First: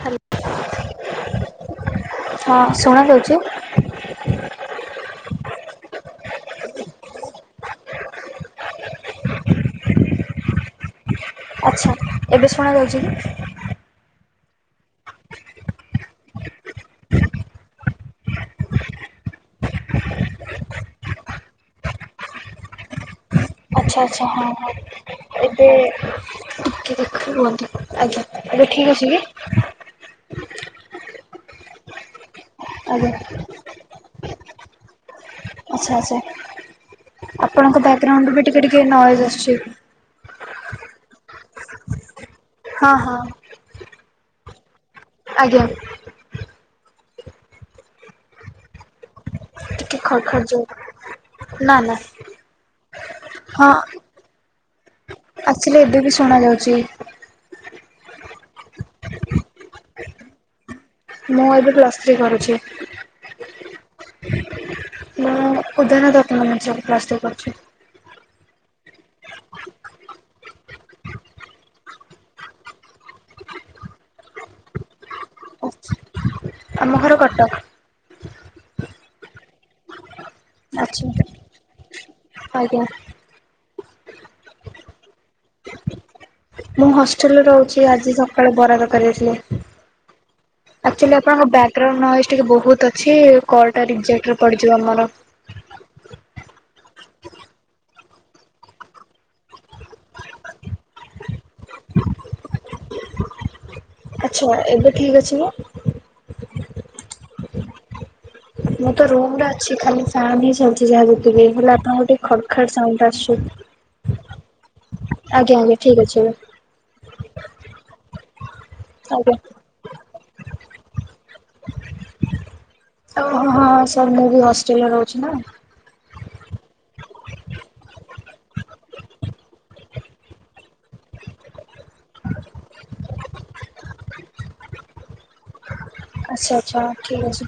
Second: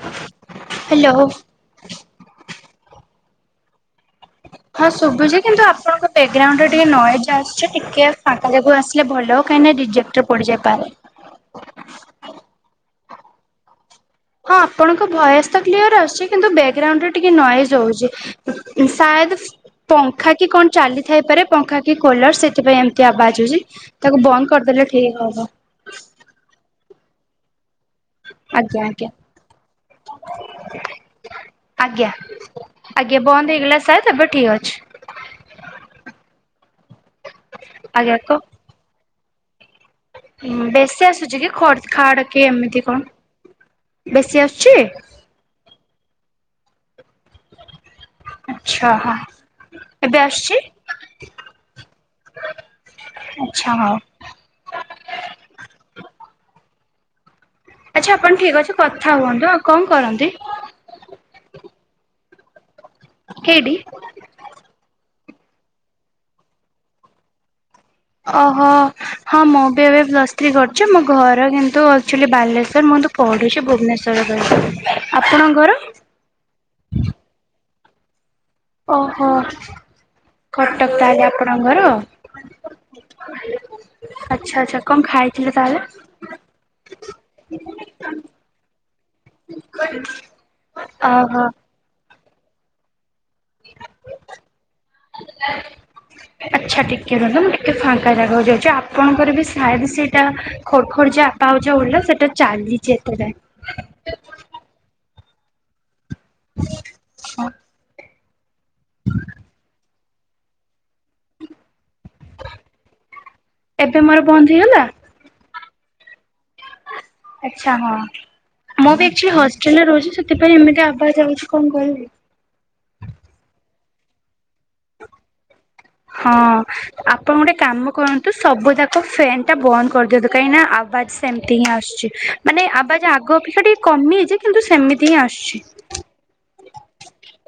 Hello hello. ହଁ ଶୁଣା ଯାଉଚି। ହଁ ଶୁଭୁଛି କିନ୍ତୁ ଆପଣଙ୍କ ବେଗ୍ରାଉଣ୍ଡରେ ଟିକେ ନଏଜ ଆସୁଛି ଟିକେ ଫାଙ୍କା ଯାଗାକୁ ଆସିଲେ ଭଲ। କାଇଁନା ରିଜେକ୍ଟ ପଡିଯାଇପାରେ। ଆଚ୍ଛା ଏବେ ଶୁଣାଯାଉଛି କି? ହଁ ଆପଣଙ୍କ ଭୟସ ତ କ୍ଲିୟର ଆସୁଛି କିନ୍ତୁ ବ୍ୟାଗ୍ରାଉଣ୍ଡ ରେ ଟିକେ ନଏଜ ହଉଛି। ଶାୟଦ ପଙ୍ଖା କି କଣ ଚାଲିଥାଇପାରେ ପଙ୍ଖା କି କୋଲର ସେଥିପାଇଁ ଏମିତି ଆବାଜ ହଉଛି। ଆଚ୍ଛା ତାକୁ ଆଚ୍ଛା ହଁ ବନ୍ଦ ହଁ କରିଦେଲେ ଠିକ୍ ହବ। [unintelligible] ଆଜ୍ଞା ଏବେ ଆଜ୍ଞା ଠିକ୍ ଅଛି ଆଜ୍ଞା। କି? ଆଜ୍ଞା, ଆଜ୍ଞା ବନ୍ଦ ହେଇଗଲା। ତେବେ ଠିକ ଅଛି। ଆଚ୍ଛା ଆଚ୍ଛା ଆପଣଙ୍କ ଆଜ୍ଞା ବ୍ୟାଗ୍ରାଉଣ୍ଡରୁ କ ବି ଟିକେ ଟିକେ ନଏଜ୍ ଆସୁଛି। ବେଶୀ ଆସୁଛି କି ଖଡ୍ ଖାଡ କି ଏମିତି ହଁ ହଁ କଣ? ବେଶୀ ଆସୁଛି? ଆଜ୍ଞା। ଆଚ୍ଛା, ହଁ। ଟିକେ ଏବେ ଖଡ଼ ଖଡ଼ ଆସୁଛି? ଯୋଉ ନା ନା ଆକଚୁଆଲି ଏବେ ବି ଶୁଣା ଯାଉଛି। ଆଚ୍ଛା ଆପଣ ଠିକ ଅଛି କଥା ହୁଅନ୍ତୁ, ଆଉ କଣ କରନ୍ତି? ମୁଁ ଏବେ ପ୍ଲସ୍ ଥ୍ରୀ କରୁଛି। କେଇଠି? ମୁଁ ଉଦୟନାଥ ଅଟୋନମସରେ ପ୍ଲସ ଥ୍ରୀ କରୁଛି। ଓ ହୋ ହଁ ମୁଁ ବି ଏବେ ପ୍ଲସ ଥ୍ରି କରିଛି ମୋ ଘର କିନ୍ତୁ ଆକଚୁଆଲି ବାଲେଶ୍ଵର [unintelligible] ପଢ଼ୁଛି ଭୁବନେଶ୍ୱରରେ ରହି, ଆପଣଙ୍କ ଘର? ଆମ ଘର କଟକ। ଓହୋ କଟକ ଆଚ୍ଛା ତାହଲେ ଆପଣ ଘର? ଆଜ୍ଞା। ଆଚ୍ଛା ଆଚ୍ଛା କଣ ଖାଇଥିଲେ ତାହେଲେ? ମୁଁ ହଷ୍ଟେଲ ରେ ରହୁଛି ଆଜି ସକାଳେ ବରା ତରକାରି ଦେଇଥିଲେ। ଆକଚୁଆଲି ଓହୋ। ଆପଣଙ୍କ ବ୍ୟାଗ୍ ଗ୍ରାଉଣ୍ଡ ନଏଜ ଟିକେ ବହୁତ ଅଛି କଲଟା ରିଯେକ୍ଟରେ ପଡିଯିବ ଆମର। [unintelligible] ଆଚ୍ଛା ଟିକେ ରୁହନ୍ତୁ ମୁଁ ଟିକେ ଫାଙ୍କା ଜାଗାକୁ ଯାଉଛି ଆପଣଙ୍କର ବି ସାୟଦ ସେଇଟା ଖଡ଼ ଖଡ଼ ଯା [unintelligible] ସେଟା ଚାଲିଛି ଏତେ ଯାଏ। ଆଛା ଏବେ ଠିକ୍ ଅଛି ନା? ହଁ। ମୁଁ ତ ରୁମ୍ ରେ ଅଛି ଖାଲି ଫ୍ୟାନ ହିଁ ଚାଲିଛି ଯାହା ଯେତିକି ହେଲେ ଆପଣଙ୍କୁ ଟିକେ ଖଡଖାଡ ସାଉଣ୍ଡ ଆସୁଛି। ଏବେ ମାର ବନ୍ଦହେଇଗଲା? ଆଜ୍ଞା ଆଜ୍ଞା ଠିକ୍ ଅଛି ଏବେ। ଆଚ୍ଛା ହଁ, ମୁଁ ବି ଆକଚୁଆଲି ଆଜ୍ଞା। ହଷ୍ଟେଲରେ ରହୁଛି ସେଥିପାଇଁ ଏମିତି ଆବାଜ ଆଉଛି କଣ କରିବି? ହଁଁ ସାର୍ ମୁଁ ବି ହଷ୍ଟେଲରେ ରହୁଛି ନା। ହଁ। ଆପଣ ଗୋଟେ କାମ କରନ୍ତୁ ସବୁ ଯାକ ଫ୍ୟାନ ଟା ବନ୍ଦ କରିଦିଅନ୍ତୁ କାହିଁକି ନା ଆବାଜ ସେମିତି ହିଁ ଆସୁଛି। ମାନେ ଆବାଜ ଆଗ ଅପେକ୍ଷା ଟିକେ କମିଯାଇଛି କିନ୍ତୁ ସେମିତି ହିଁ ଆସୁଛି। ଆଚ୍ଛା ଆଚ୍ଛା ଠିକ୍ ଅଛି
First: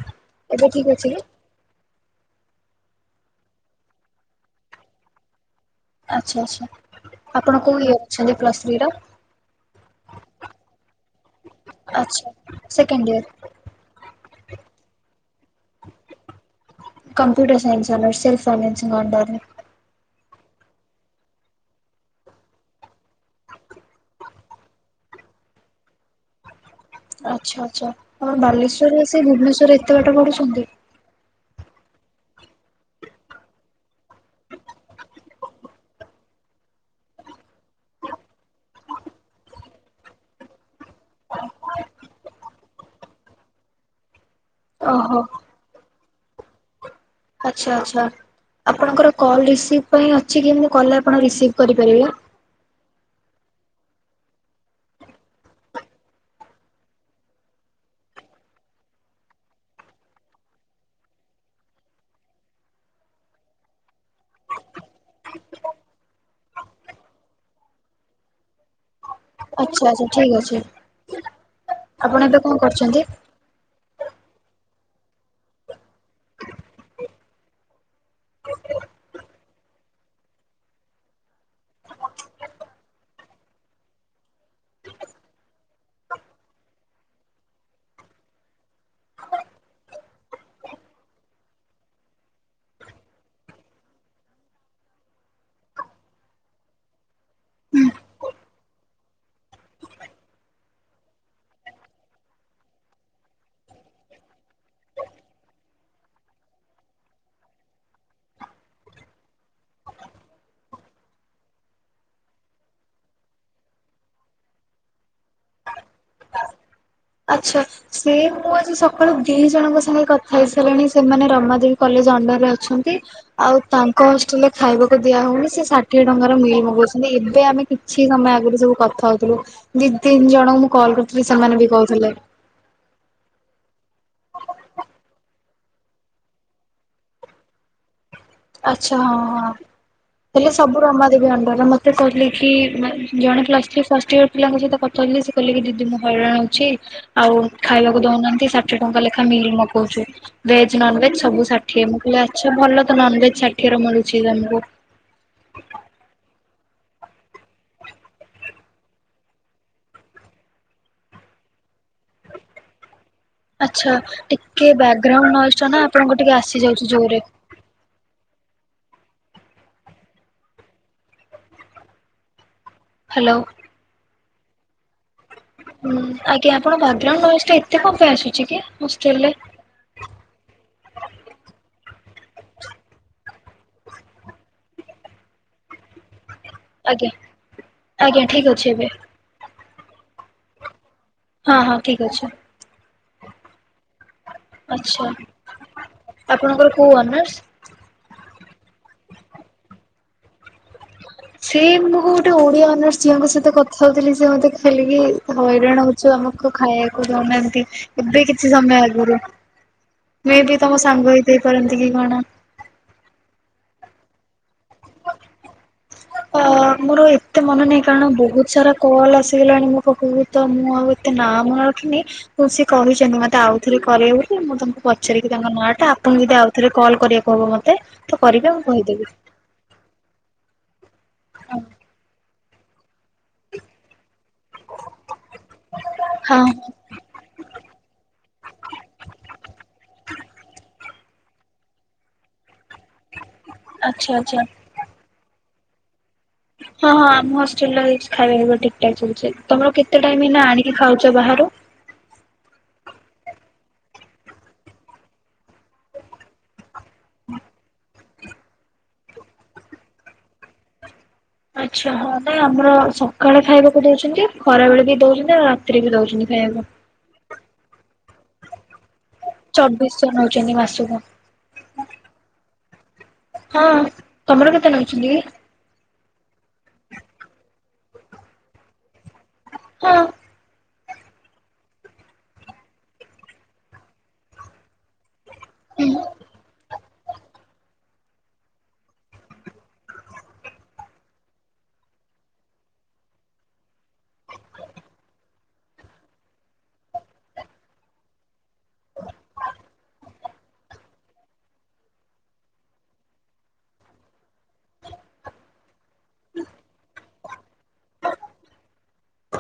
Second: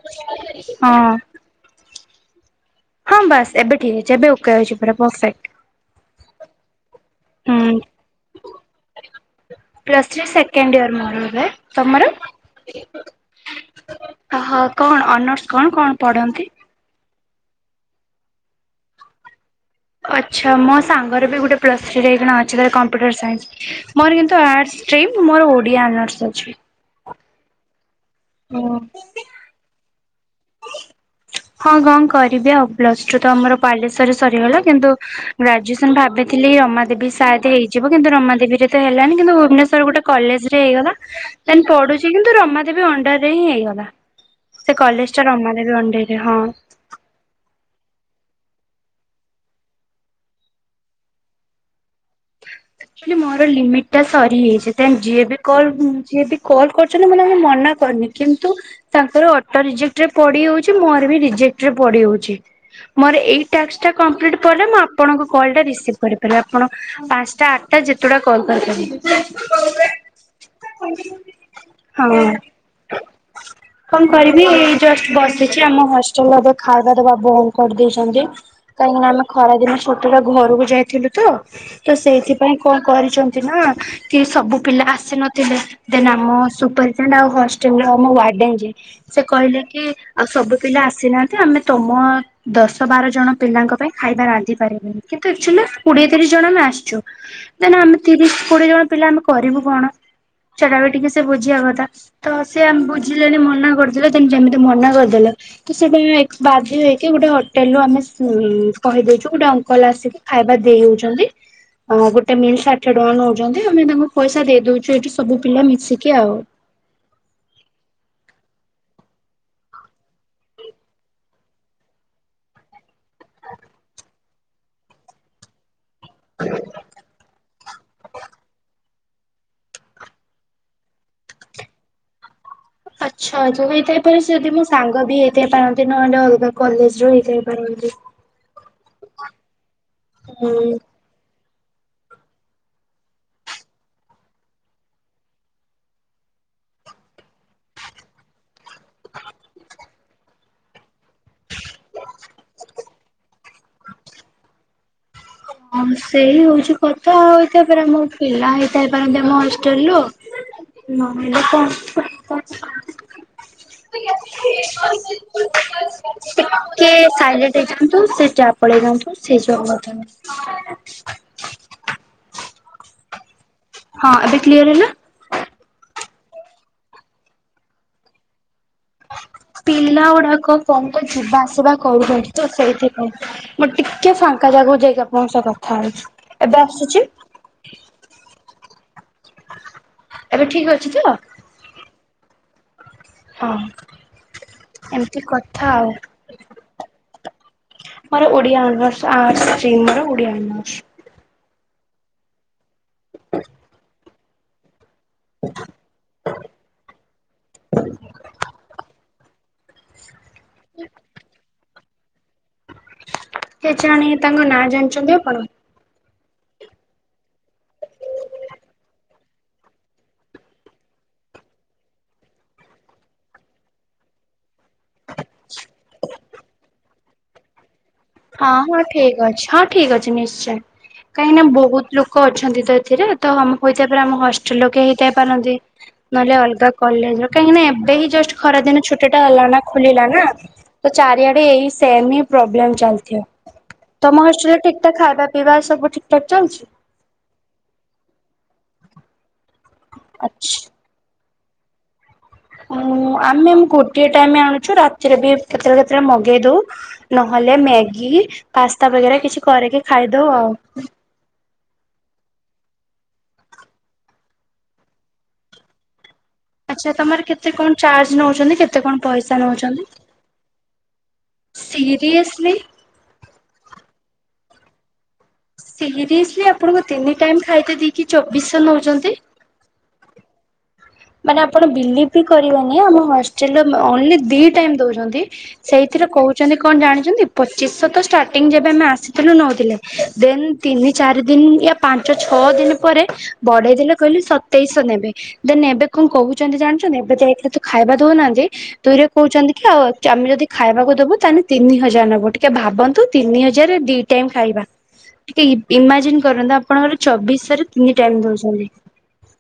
ଏବେ ଠିକ ଅଛି ହଁ କି? ହଁ ବାସ୍ ଏବେ ଠିକ୍ ଅଛି ଏବେ ଓକେ ଅଛି ପୁରା ପରଫେକ୍ଟ। ଆଚ୍ଛା ଆଚ୍ଛା ଆପଣ ହୁଁ। କଉଁ ଇୟର ଅଛନ୍ତି ପ୍ଲସ୍ ଥ୍ରୀର? ପ୍ଲସ୍ ଥ୍ରୀ ସେକଣ୍ଡ ୟର୍ ମୋର ଏବେ ତମର? ଆଚ୍ଛା ସେକେଣ୍ଡ ଇୟର ଓହୋ କଣ ଅନର୍ସ କଣ କଣ ପଢ଼ନ୍ତି? Computer science honours self financing ଅଣ୍ଡରରେ। ଆଚ୍ଛା ମୋ ସାଙ୍ଗର ବି ଗୋଟେ ପ୍ଲସ ଥ୍ରିରେ ଏଇଖଣା ଅଛି ତାର କମ୍ପ୍ୟୁଟର ସାଇନ୍ସ। ମୋର କିନ୍ତୁ ଆର୍ଟସ ଷ୍ଟ୍ରିମ୍ ମୋର ଓଡ଼ିଆ ହନର୍ଶ ଅଛି। ଆଚ୍ଛା ଆଚ୍ଛା, ଆପଣ ଓ ବାଲେଶ୍ୱରରୁ ଆସି ଭୁବନେଶ୍ୱରରେ ଏତେ ବାଟ ପଢ଼ୁଛନ୍ତି? ହଁ କଣ କରିବି ଆଉ ପ୍ଲସ ଟୁ ତ ଆମର ବାଲେଶ୍ୱରରେ ସରିଗଲା କିନ୍ତୁ ଗ୍ରାଜୁଏସନ ଭାବିଥିଲି ରମାଦେବୀ ସାୟଦ ହେଇଯିବ କିନ୍ତୁ ରମାଦେବୀରେ ତ ହେଲାନି କିନ୍ତୁ ଭୁବନେଶ୍ଵରରେ ଗୋଟେ କଲେଜରେ ହେଇଗଲା। ପଢୁଛି କିନ୍ତୁ ରମାଦେବୀ ଅଣ୍ଡାର ରେ ହିଁ ହେଇଗଲା। ସେ ଓହୋ କଲେଜଟା ରମାଦେବି ଅଣ୍ଡରରେ। ହଁ। ଆଚ୍ଛା ଆଛା। ଆପଣଙ୍କର କଲ୍ ରିସିଭ ପାଇଁ ଅଛି କି ମୁଁ କଲ ଆପଣ ରିସିଭ୍ କରିପାରିବେ? [inaudible] ମୁଁ କହିଲି ମୋର ଲିମିଟ୍ ଟା ସରିଯାଇଛି। ଦେନ୍ ଯିଏ ବି କଲ ଯିଏ ବି କଲ୍ କରୁଛନ୍ତି ମୁଁ ତାଙ୍କୁ ମନା କରିନି। କିନ୍ତୁ ତାଙ୍କର ଅଟୋ ରିଜେକ୍ଟ ରେ ପଡି ରହୁଛି, ମୋର ବି ରିଜେକ୍ଟରେ ପଡି ରହୁଛି। ମୋର ଏଇ ଟାସ୍କ ଟା କମ୍ପ୍ଲିଟ୍ ପରେ ମୁଁ ଆପଣଙ୍କ କଲ ଟା ରିସିଭ କରି ପାରିବି। ଆପଣ ପାଞ୍ଚଟା ଆଠଟା ଯେତୁଟା କଲ୍ କରିି ପାରିବେ। ଆଚ୍ଛା, ଆଚ୍ଛା ଠିକ୍ ଅଛି। ଆପଣ ହଁ। ଏବେ କଣ କରୁଛନ୍ତି? [inaudible] କଣ କରିବି? ଏଇ ଜଷ୍ଟ ବସିଛି। ଆମ ହଷ୍ଟେଲ ଖାଇବା ଦବା ବନ୍ଦ କରିଦେଇଛନ୍ତି। କାହିଁକି ନା ଆମେ ଖରା ଦିନ ଛୁଟିରେ ଘରକୁ ଯାଇଥିଲୁ ତ ତ ସେଇଥିପାଇଁ କଣ କରିଛନ୍ତି ନା କି ସବୁ ପିଲା ଆସି ନଥିଲେ, ଦେନ୍ ଆମ ସୁପରଟେଣ୍ଡ ଆଉ ହଷ୍ଟେଲ ର ଆମ ୱାର୍ଡେନ ଯିଏ ସେ କହିଲେ କି ଆଉ ସବୁ ପିଲା ଆସିନାହାନ୍ତି ଆମେ ତମ ଦଶ ବାର ଜଣ ପିଲାଙ୍କ ପାଇଁ ଖାଇବା ରାନ୍ଧି ପାରିବୁନି। କିନ୍ତୁ ଆକ୍ଚୁଆଲ୍ କୋଡିଏ ତିରିଶ ଜଣ ଆମେ ଆସ ଦେନ ଆମେ ତିରିଶ କୋଡିଏ ଜଣ ପିଲା ଆମେ କରିବୁ କଣ? ସେଟା ବି ଟିକେ ସେ ବୁଝିବା କଥା। ତ ସେ ଆମ ବୁଝିଲେଣି ମନା କରିଦେଲେ, ଦେନ୍ ଯେମିତି ମନା କରିଦେଲେ ତ ସେଇଟା ଏକ୍ ବାଧ୍ୟ ହେଇକି, ଗୋଟେ ହୋଟେଲ ରୁ ଆମେ ଉ କହିଦେଇଛୁ ଗୋଟେ ଅଙ୍କଲ ଆସିକି ଖାଇବା ଦେଇ ହଉଛନ୍ତି। ହଁ ଗୋଟେ ମିଲ୍ ଷାଠିଏ ଟଙ୍କା ନଉଚନ୍ତି। ଆମେ ତାଙ୍କୁ ପଇସା ଦେଇ ଦଉଛୁ ଏଇଠି ସବୁ ପିଲା ମିଶିକି ଆଉ। ଆଚ୍ଛା। ସେ ମୁଁ ଆଜି ସକାଳୁ ଦି ଜଣଙ୍କ ସାଙ୍ଗେ କଥା ହେଇ ସାରିଲିଣି ସେମାନେ ରମାଦେବୀ କଲେଜ ଅଣ୍ଡରରେ ଅଛନ୍ତି। ଆଉ ତାଙ୍କ ହଷ୍ଟେଲ ରେ ଖାଇବାକୁ ଦିଆ ହଉନି ସେ ଟିଏ ଟଙ୍କାର ମିଲ ମଗଉଛନ୍ତି। ଏବେ ଆମେ କିଛି ସମୟ ଆଗରେ ସବୁ କଥା ହଉଥିଲୁ ଦି ତିନି ଜଣଙ୍କୁ ମୁଁ କଲ୍ କରିଥିଲି ସେମାନେ ବି କହୁଥିଲେ। ଆଚ୍ଛା ହେଇଥାଇପାରେ ଯଦି ମୋ ସାଙ୍ଗ ବି ହେଇଥାଇ ପାରନ୍ତି ନହେଲେ ଅଲଗା କଲେଜ ରୁ ହେଇଥାଇ ପାରନ୍ତି। ଆଚ୍ଛା ହଁ ହଁ। ହେଲେ ହୁଁ। ସବୁ ରମା ଦେଵୀ ଅଣ୍ଡର ମତେ କହିଲେ କି ମାନେ ଜଣେ ପ୍ଲସ ଥ୍ରୀ ଫାଷ୍ଟ ଇୟର ପିଲାଙ୍କ ସହିତ କଥା ହେଉଥିଲି, ସେ କହିଲେ କି ଦିଦି ମୁଁ ହଇରାଣ ହୋଉଛି, ଆଉ ଖାଇବାକୁ ଦଉନାହାନ୍ତି, ଆଉ ଷାଠିଏ ଟଙ୍କା ଲେଖା ମିଲ୍ ମଗଉଛୁ। ଭେଜ୍ ନନଭେଜ୍ ସବୁ ଷାଠିଏ। ମୁଁ କିହିଲି ଆଛା ଭଲ ତ ନନଭେଜ୍ ଷାଠିଏରେ ମିଳୁଛି ତମକୁ। ହଁ ସେଇ ହଉଛି କଥା। ଆଉ ଏଇଥ ପରା ଆମ ପିଲା ହେଇଥାଇ ପାରନ୍ତି ଆମ ହଷ୍ଟେଲରୁୁ। ନହେଲେ ଆଚ୍ଛା ବ୍ୟାକଗ୍ରାଉଣ୍ଡ ନଏଜ ଟା ନା ଆପଣଙ୍କୁ ଟିକେ ଆସିଯାଉଛି ଟିକେ ଜୋରରେ ସାଇ ଯାନ୍ତୁ [unintelligible] ହାଲୋ। ହଁ ଏବେ କ୍ଲିୟର ହେଲା? ହୁଁ ଆଜ୍ଞା ଆପଣ ବ୍ୟାଗ୍ ଗ୍ରାଉଣ୍ଡ ଭଏସ୍ ଟା ଏତେ କଣ ପାଇଁ ଆସୁଛି କି ହୋଷ୍ଟେଲ ରେ? ପିଲା ଗୁଡାକ କଣ ତ ଯିବା ଆସିବା କରୁଛନ୍ତି ତ ସେଇଥିପାଇଁ। ମୁଁ ଟିକେ ଫାଙ୍କା ଜାଗାକୁ ଯାଇକି ଆପଣଙ୍କ ସହ କଥା ହଉଛି। ଏବେ ଆସୁଛି? ଆଜ୍ଞା ଆଜ୍ଞା ଠିକ୍ ଅଛି ଏବେ ଏବେ ଠିକ୍ ଅଛି ତ? ହଁ, ହଁ ଠିକ୍ ଅଛି। ହଁ। ଆଛା। ଏମିତି କଥା ଆଉ। ଆପଣଙ୍କର କୋଉ ଅନର୍ସ? ମୋର ଓଡିଆ ଅନର୍ସ ଆଟ୍ସ ଷ୍ଟ୍ରିମ ମୋର ଓଡିଆ ଅନର୍ସ। ସେ ମୁଁ ଗୋଟେ ଓଡିଆ ଅନରସ ଝିଅଙ୍କ ସହିତ କଥା ହଉଥିଲି ସିଏ ମୋତେ ହେଲେକି ହଇରାଣ ହଉଛୁ ଆମକୁ ଖାଇବାକୁ ଦଉନାହାନ୍ତି। ଏବେ କିଛି ସମୟ ଆଗରୁ। ମେ ବି ତମ ସାଙ୍ଗ ହେଇଥାଇ ପାରନ୍ତି କି କଣ? କେ ଜାଣି ତାଙ୍କ ନାଁ ଜାଣିଛନ୍ତି ଆପଣ? ଅ ମୋର ଏତେ ମନେ ନାହିଁ କାରଣ ବହୁତ ସାରା କଲ୍ ଆସିଗଲାଣି ମୋ ପାଖକୁ। ତ ମୁଁ ଆଉ ଏତେ ନା ମନେ ରଖିନି ତ ସେ କହିଛନ୍ତି ମତେ ଆଉଥରେ କରିବ ବୋଲି ମୁଁ ତମେ ପଚାରିକି ତାଙ୍କ ନାଁ ଟା ଆପଣଙ୍କୁ ଯଦି ଆଉଥରେ କଲ୍ କରିବାକୁ ହବ ମତେ ତ ହଁ କରିବେ ମୁଁ ହଁ କହିଦେବି। ଠିକ ଅଛି ହଁ। ଠିକ ଅଛି ନିଶ୍ଚୟ। କାହିଁକିନା ବହୁତ ଲୋକ ଅଛନ୍ତି ତ ଏଥିରେ ତମ କହିଥିବା ପରେ ଆମ ହ ଷ୍ଟଲ ଲୋକେ ହେଇଥାଇ ପାରନ୍ତି ନହେଲେ ହଁ ଅଲଗା କଲେଜ ର କାହିଁକି ନା ଏବେ ହିଁ ଜଷ୍ଟ ଖରାଦିନ ଛୁଟି ଟା ହେଲା ନା ଖୋଲିଲା ନା ତ ଚାରିଆଡେ ଏଇ ସେମ ହିଁ ପ୍ରୋବ୍ଲେମ ଚାଲି ଥିବ। ଆଚ୍ଛା ତମ ଆଚ୍ଛା। ହଷ୍ଟେଲ ରେ ଠିକ ଠାକ ଖାଇବା ପିଇବା ସବୁ ଠିକ ଠାକ ଚାଲିଚି? ହଁ ହଁ ଆମ ହଷ୍ଟେଲରେ ହେଇଚି ଖାଇବାବା ଠିକ ଟଠ ଚାଲିଚି ତମର କେତେ ଟାଇମ ହେଇନା ଆଚ୍ଛା। ଆଣିକି ଖାଉଚ ବାହାରୁ? ଉଁ ଆମେ ଗୋଟିଏ ଟାଇମ ଆଣୁଚୁ ରାତିରେ ବି କେତେବେଳେ କେତେବେଳେ ମଗେଇ ଦଉ। ନହେଲେ ମ୍ୟାଗି ପାସ୍ତା ବଗେରା କିଛି କରିକି ଖାଇଦଉ ଆଉ। ଆଚ୍ଛା ହଁ ନାଇ ଆମର ସକାଳେ ଖାଇବାକୁ ଦଉଛନ୍ତି ଖରା ବେଳେ ବି ଦଉଛନ୍ତି ଆଉ ରାତିରେ ବି ଦଉଚନ୍ତି ଖାଇବାକୁ। ଆଛା ତମର କେତେ କଣ ଚାର୍ଜ ନଉଛନ୍ତି କେତେ କଣ ପଇସା ନଉଛନ୍ତି? ଚବିଶଶହ ନଉଛନ୍ତି ମାସକୁ ସିରିଏସ୍ଲି। ହଁ ତମର କେତେ ନଉଚନ୍ତି କି? ସିରିଏସଲି ଆପଣଙ୍କୁ ତିନି ଟାଇମ ଖାଇତ ଦେଇକି ଚବିଶହ ନଉଚନ୍ତି। ହଁ। ମାନେ ଆପଣ ବିଲିଭ ବି କରିବେନି ଆମ ହଷ୍ଟେଲ ରେ ଓନଲି ଦି ଟାଇମ୍ ଦଉଚନ୍ତି। ସେଇଥିରେ କହୁଛନ୍ତି କଣ ଜାଣିଚନ୍ତି ପଚିଶ ତ ଷ୍ଟାର୍ଟିଂ ଯେବେ ଆମେ ଆସିଥିଲୁ ନଉଥିଲେ ଦେନ୍ ତିନି ଚାରି ଦିନ ୟ ପାଞ୍ଚ ଛଅ ଦିନ ପରେ ବଢେଇ ଦେଲେ କହିଲେ ସତେଇଶ ନେବେ ଦେନ ଏବେ କଣ କହୁଛନ୍ତି ଜାଣିଛନ୍ତି ଏବେ ଯାଇଥିଲି ତୁ ଖାଇବା ଦଉନାହାନ୍ତି ଦୁଇରେ କହୁଚନ୍ତି କି ଆଉ ଆମେ ଯଦି ଖାଇବାକୁ ଦବୁ ତାହେଲେ ତିନି ହଜାର ନବୁ ଟିକେ ଭାବନ୍ତୁ ତିନି ହଜାର ରେ ଦି ଟାଇମ୍ ଖାଇବା। ଟିକେ ଇମାଜିନ୍ କରନ୍ତୁ ଆପଣଙ୍କର ଚବିଶରେ ତିନି ଟାଇମ ଦଉଚନ୍ତି।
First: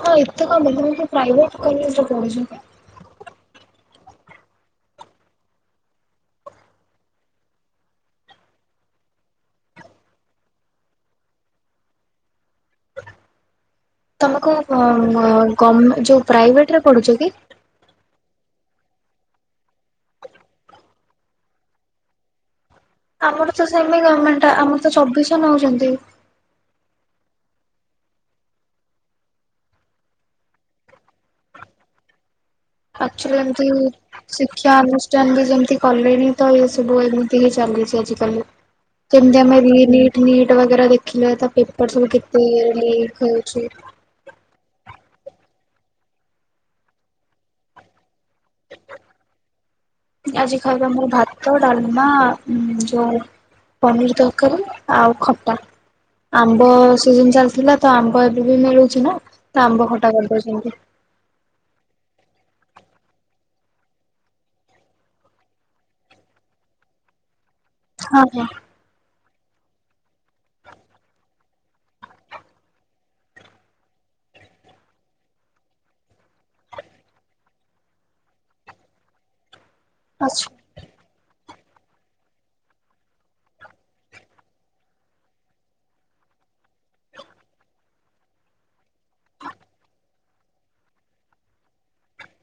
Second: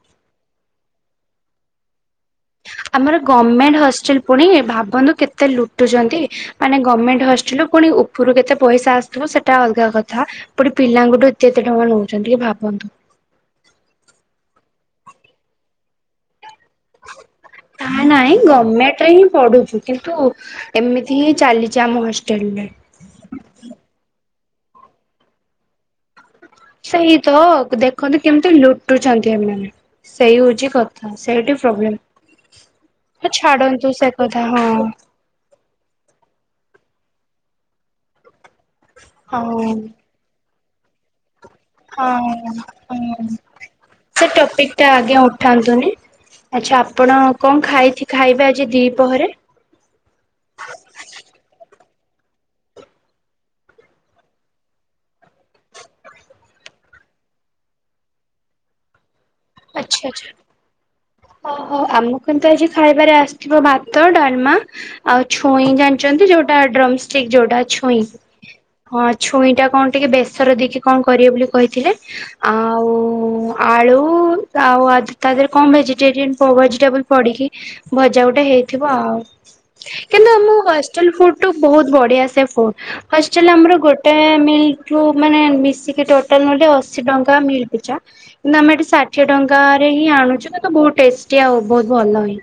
ହଁ ଏତେ କଣ ପ୍ରାଇଭେଟ କଲେଜରେ କହୁଚନ୍ତି। ଆମର ଗମେଣ୍ଟ ହଷ୍ଟେଲ ପୁଣି ଭାବନ୍ତୁ କେତେ ଲୁଟୁଛନ୍ତି। ମାନେ ଗମେଣ୍ଟ ହଷ୍ଟେଲୁ ପୁଣି ଉପରୁ କେତେ ପସ ଆସୁଥିବ ସେଟା ଅଲଗା କଥା ଏପଟେ ପିଲାଙ୍କଠୁ ଏତେ ଏତେ ଟଙ୍କା ନଉଛନ୍ତି ଟିକେ ଭାବନ୍ତୁ। ତମ କଣ ଗମ୍ ଯୋଉ ପ୍ରାଇଭେଟ ରେ ପଢୁଚ କି? ତା ନାହିଁ ଗର୍ମେଣ୍ଟ ରେ ହିଁ ପଢୁଚୁ କିନ୍ତୁ ଏମିତି ହିଁ ଚାଲିଚି ଆମ ହଷ୍ଟେଲ ରେ ଆମର ତ ସେମି ଗମେଣ୍ଟ ଆମର ତ ଚବିଶ ନଉଚନ୍ତି। ସେଇ ତ ଦେଖନ୍ତୁ କେମିତି ଲୁଟୁଛନ୍ତି ଏମାନେ। ସେଇ ହଉଛି କଥା ସେଇଠି ପ୍ରୋବେଲେମ୍। ହ ଛାଡନ୍ତୁ ସେ କଥା ହଁ। ମି ଯେମିତି କଲେଣି ତ ଏ ସବୁ ଏମିତି ହିଁ ଚାଲିଚି ଆଜିକାଲି। ଯେମତି ହଁ ଆମେ ରି ନିଟ୍ ନୀଟ୍ ବଗେରା ଦେଖିଲେ ତ। ପେପର୍ ସବୁ ହଁ କେତେ ଇଏରେ ଲିକ୍ ହଁ। ହଉଚି। ସେ ଟପିକ୍ ଟା ଆଜ୍ଞା ଉଠାନ୍ତୁନି। ଆଚ୍ଛା ଆପଣ କଣ ଖାଇକି ଖାଇବେ ଆଜି ଦିପହରେ? ଆଜି ଖାଇବା ମୋର ଭାତ ଡାଲମା ଯୋଉ ପନିର ତରକାରୀ ଆଉ ଖଟା। ଆମ୍ବ ସିଜନ ଚାଲିଥିଲା ତ ଆମ୍ବ ଏବେ ବି ମିଳୁଚି ନା ତ ଆମ୍ବ ଆଚ୍ଛା ଖଟା ଆଚ୍ଛା। କରିଦଉଛନ୍ତି। ଓହୋ ଆମ କିନ୍ତୁ ଆଜି ଖାଇବାରେ ଆସିଥିବ ଭାତ ଡାଲମା ଆଉ ଛୁଇଁ ଜାଣିଛନ୍ତି ଯୋଉଟା ଡ୍ରମଷ୍ଟିକ ଯୋଉଟା ଛୁଇଁ। ହଁ ହଁ ହଁ ଛୁଇଁ ଟା କଣ ଟିକେ ବେସର ଦେଇକି କଣ କରିବେ ବୋଲି କହିଥିଲେ। ଆଉ ଆଳୁ ଆଉ ଆଜି ତା ଦେହରେ କଣ ଭେଜିଟେରିୟନ ପ୍ରୋ ଭେଜିଟେବୁଲ ପଡିକି ଭଜା ଗୋଟେ ହେଇଥିବ ଆଉ କିନ୍ତୁ ଆଚ୍ଛା। ଆମହଷ୍ଟେଲ ଚାଲ୍ [unintelligible] ବହୁତ ବଢିଆସେ ଫୁଟ। ହଷ୍ଟେଲ ଆମର ଗୋଟାଏ ମିଲ୍ କୁ ମାନେ ମିଶିକି ଟୋଟାଲ ନହଲେ ଅଶୀ ଟଙ୍କା ମିଲ୍ ପିଛା। [unintelligible] ଷାଠିଏ ଟଙ୍କାରେ ହିଁ ଆଣୁଛୁ। ବହୁତ ଟେଷ୍ଟି ଆଉ ବହୁତ ଭଲ ହେଇ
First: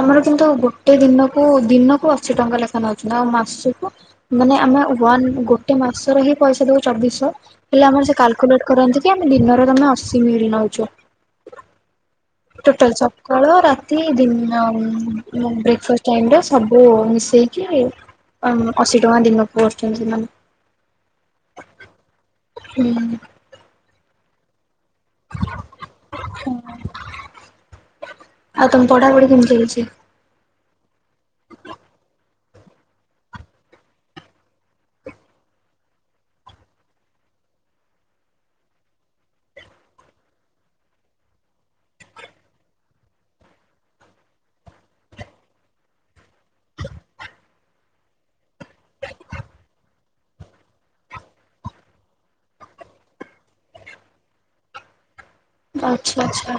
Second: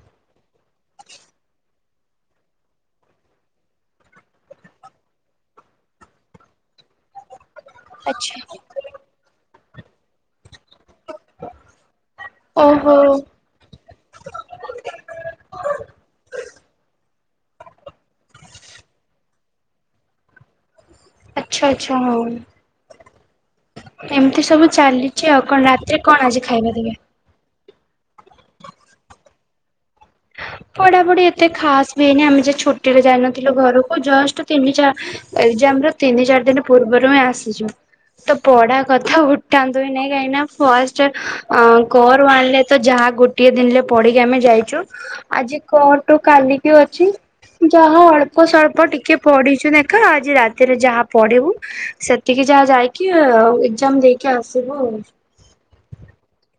ଆମର କିନ୍ତୁ ଗୋଟେ ଦିନକୁ ଦିନକୁ ଅଶୀ ଟଙ୍କା ଲେଖା ନେଉଛନ୍ତି ଆଉ ମାସକୁ ମାନେ ଆମେ ହୁଆନ ଗୋଟେ ମାସରେ ହିଁ ପଇସା ଦଉ ଚବିଶହ। ହେଲେ ଆମର ସେ ଆଚ୍ଛା କାଲକୁଲେଟ କରନ୍ତି କି ଆମେ ଦିନରେ ତମେ ଅଶୀ ମିଳି ନଉଚ। ଓହୋ ଟୋଟାଲ ସକାଳ ରାତି ଦିନ। [unintelligible] ବ୍ରେକ୍ଫାଷ୍ଟ ଟାଇମ୍ ଟା ସବୁ ମିଶେଇକି ଅମ୍ ଅଶୀ ଟଙ୍କା ଦିନକୁ [unintelligible] ଆଛା ଆଛା ହଉ ହୁଁ ଏମିତି ସବୁ ଚାଲି ଚି ଅଉ କଣ ରାତିରେ କଣ ଆଜି ଖାଇବା ଦେବେ। ଆଉ ତମ ପଢା ପଢି କେମିତି ଚାଲିଚି। ପଢାପଢି ଏତେ ଖାସ ବି ହେଇନି ଆମେ ଯଉ ଛୁଟିରେ ଯାଇନଥିଲୁ ଘରକୁ ଜଷ୍ଟ ତିନି ଚା ଏକଜାମ୍ ରେ ତିନି ଚାରି ଦିନ ପୂର୍ବରୁ ହିଁ ଆସିଚୁ। ତ ପଢା କଥା ଉଠାନ୍ତୁ ହିଁ ନାଇଁ କାହିଁକି ନା ଫାଷ୍ଟ କରୱାନଲେ ତ ଯାହା ଗୋଟିଏ ଦିନରେ ପଢିକି ଆମେ ଯାଇଚୁ ଆଜି କଟୁ କାଲିକି ଅଛି। ଯାହା ଅଳ୍ପ ସଳ୍ପ ଟିକେ ପଢିଚୁ ନେଖା ଆଜି ରାତିରେ ଯାହା ପଢିବୁ। ସେତିକି ଯାହା ଯାଇକି ଆଉ ଏଗ୍ଜାମ୍ ଦେଇକି ଆସିବୁ ଆଉ। ଆଚ୍ଛା ଆଚ୍ଛା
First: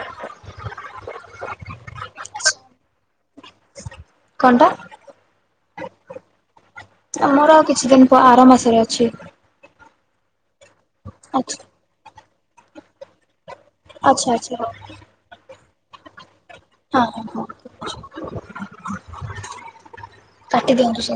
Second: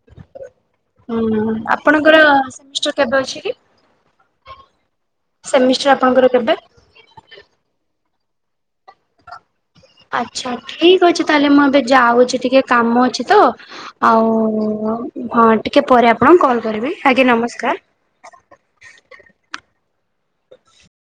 ହଁ ଆପଣଙ୍କର ସେମିଷ୍ଟର କେବେ ଅଛି କି। କନ ଣ୍ଟା। ସେମିଷ୍ଟର ଆପଣଙ୍କର କେବେ। ଆମର ଆଉ କିଛି ଦିନି ଆର ମାସରେ ଅଛି। ଆଚ୍ଛା ଠିକ ଅଛି ତାହେଲେ ଆଚ୍ଛା ମୁଁ ଏବେ ଯାଉଛି ଟିକେ କାମ ଅଛି ତ। ଆଚ୍ଛା ଆଚ୍ଛା ହଉ ଆଉ ହଁ ଟିକେ ପରେ ଆପଣଙ୍କୁ କଲ୍ କରିବି ହଁ ହଁ ଆଜ୍ଞା ହଁ ନମସ୍କାର। [inaudible] କାଟି ଦିଅନ୍ତୁ ସାର୍।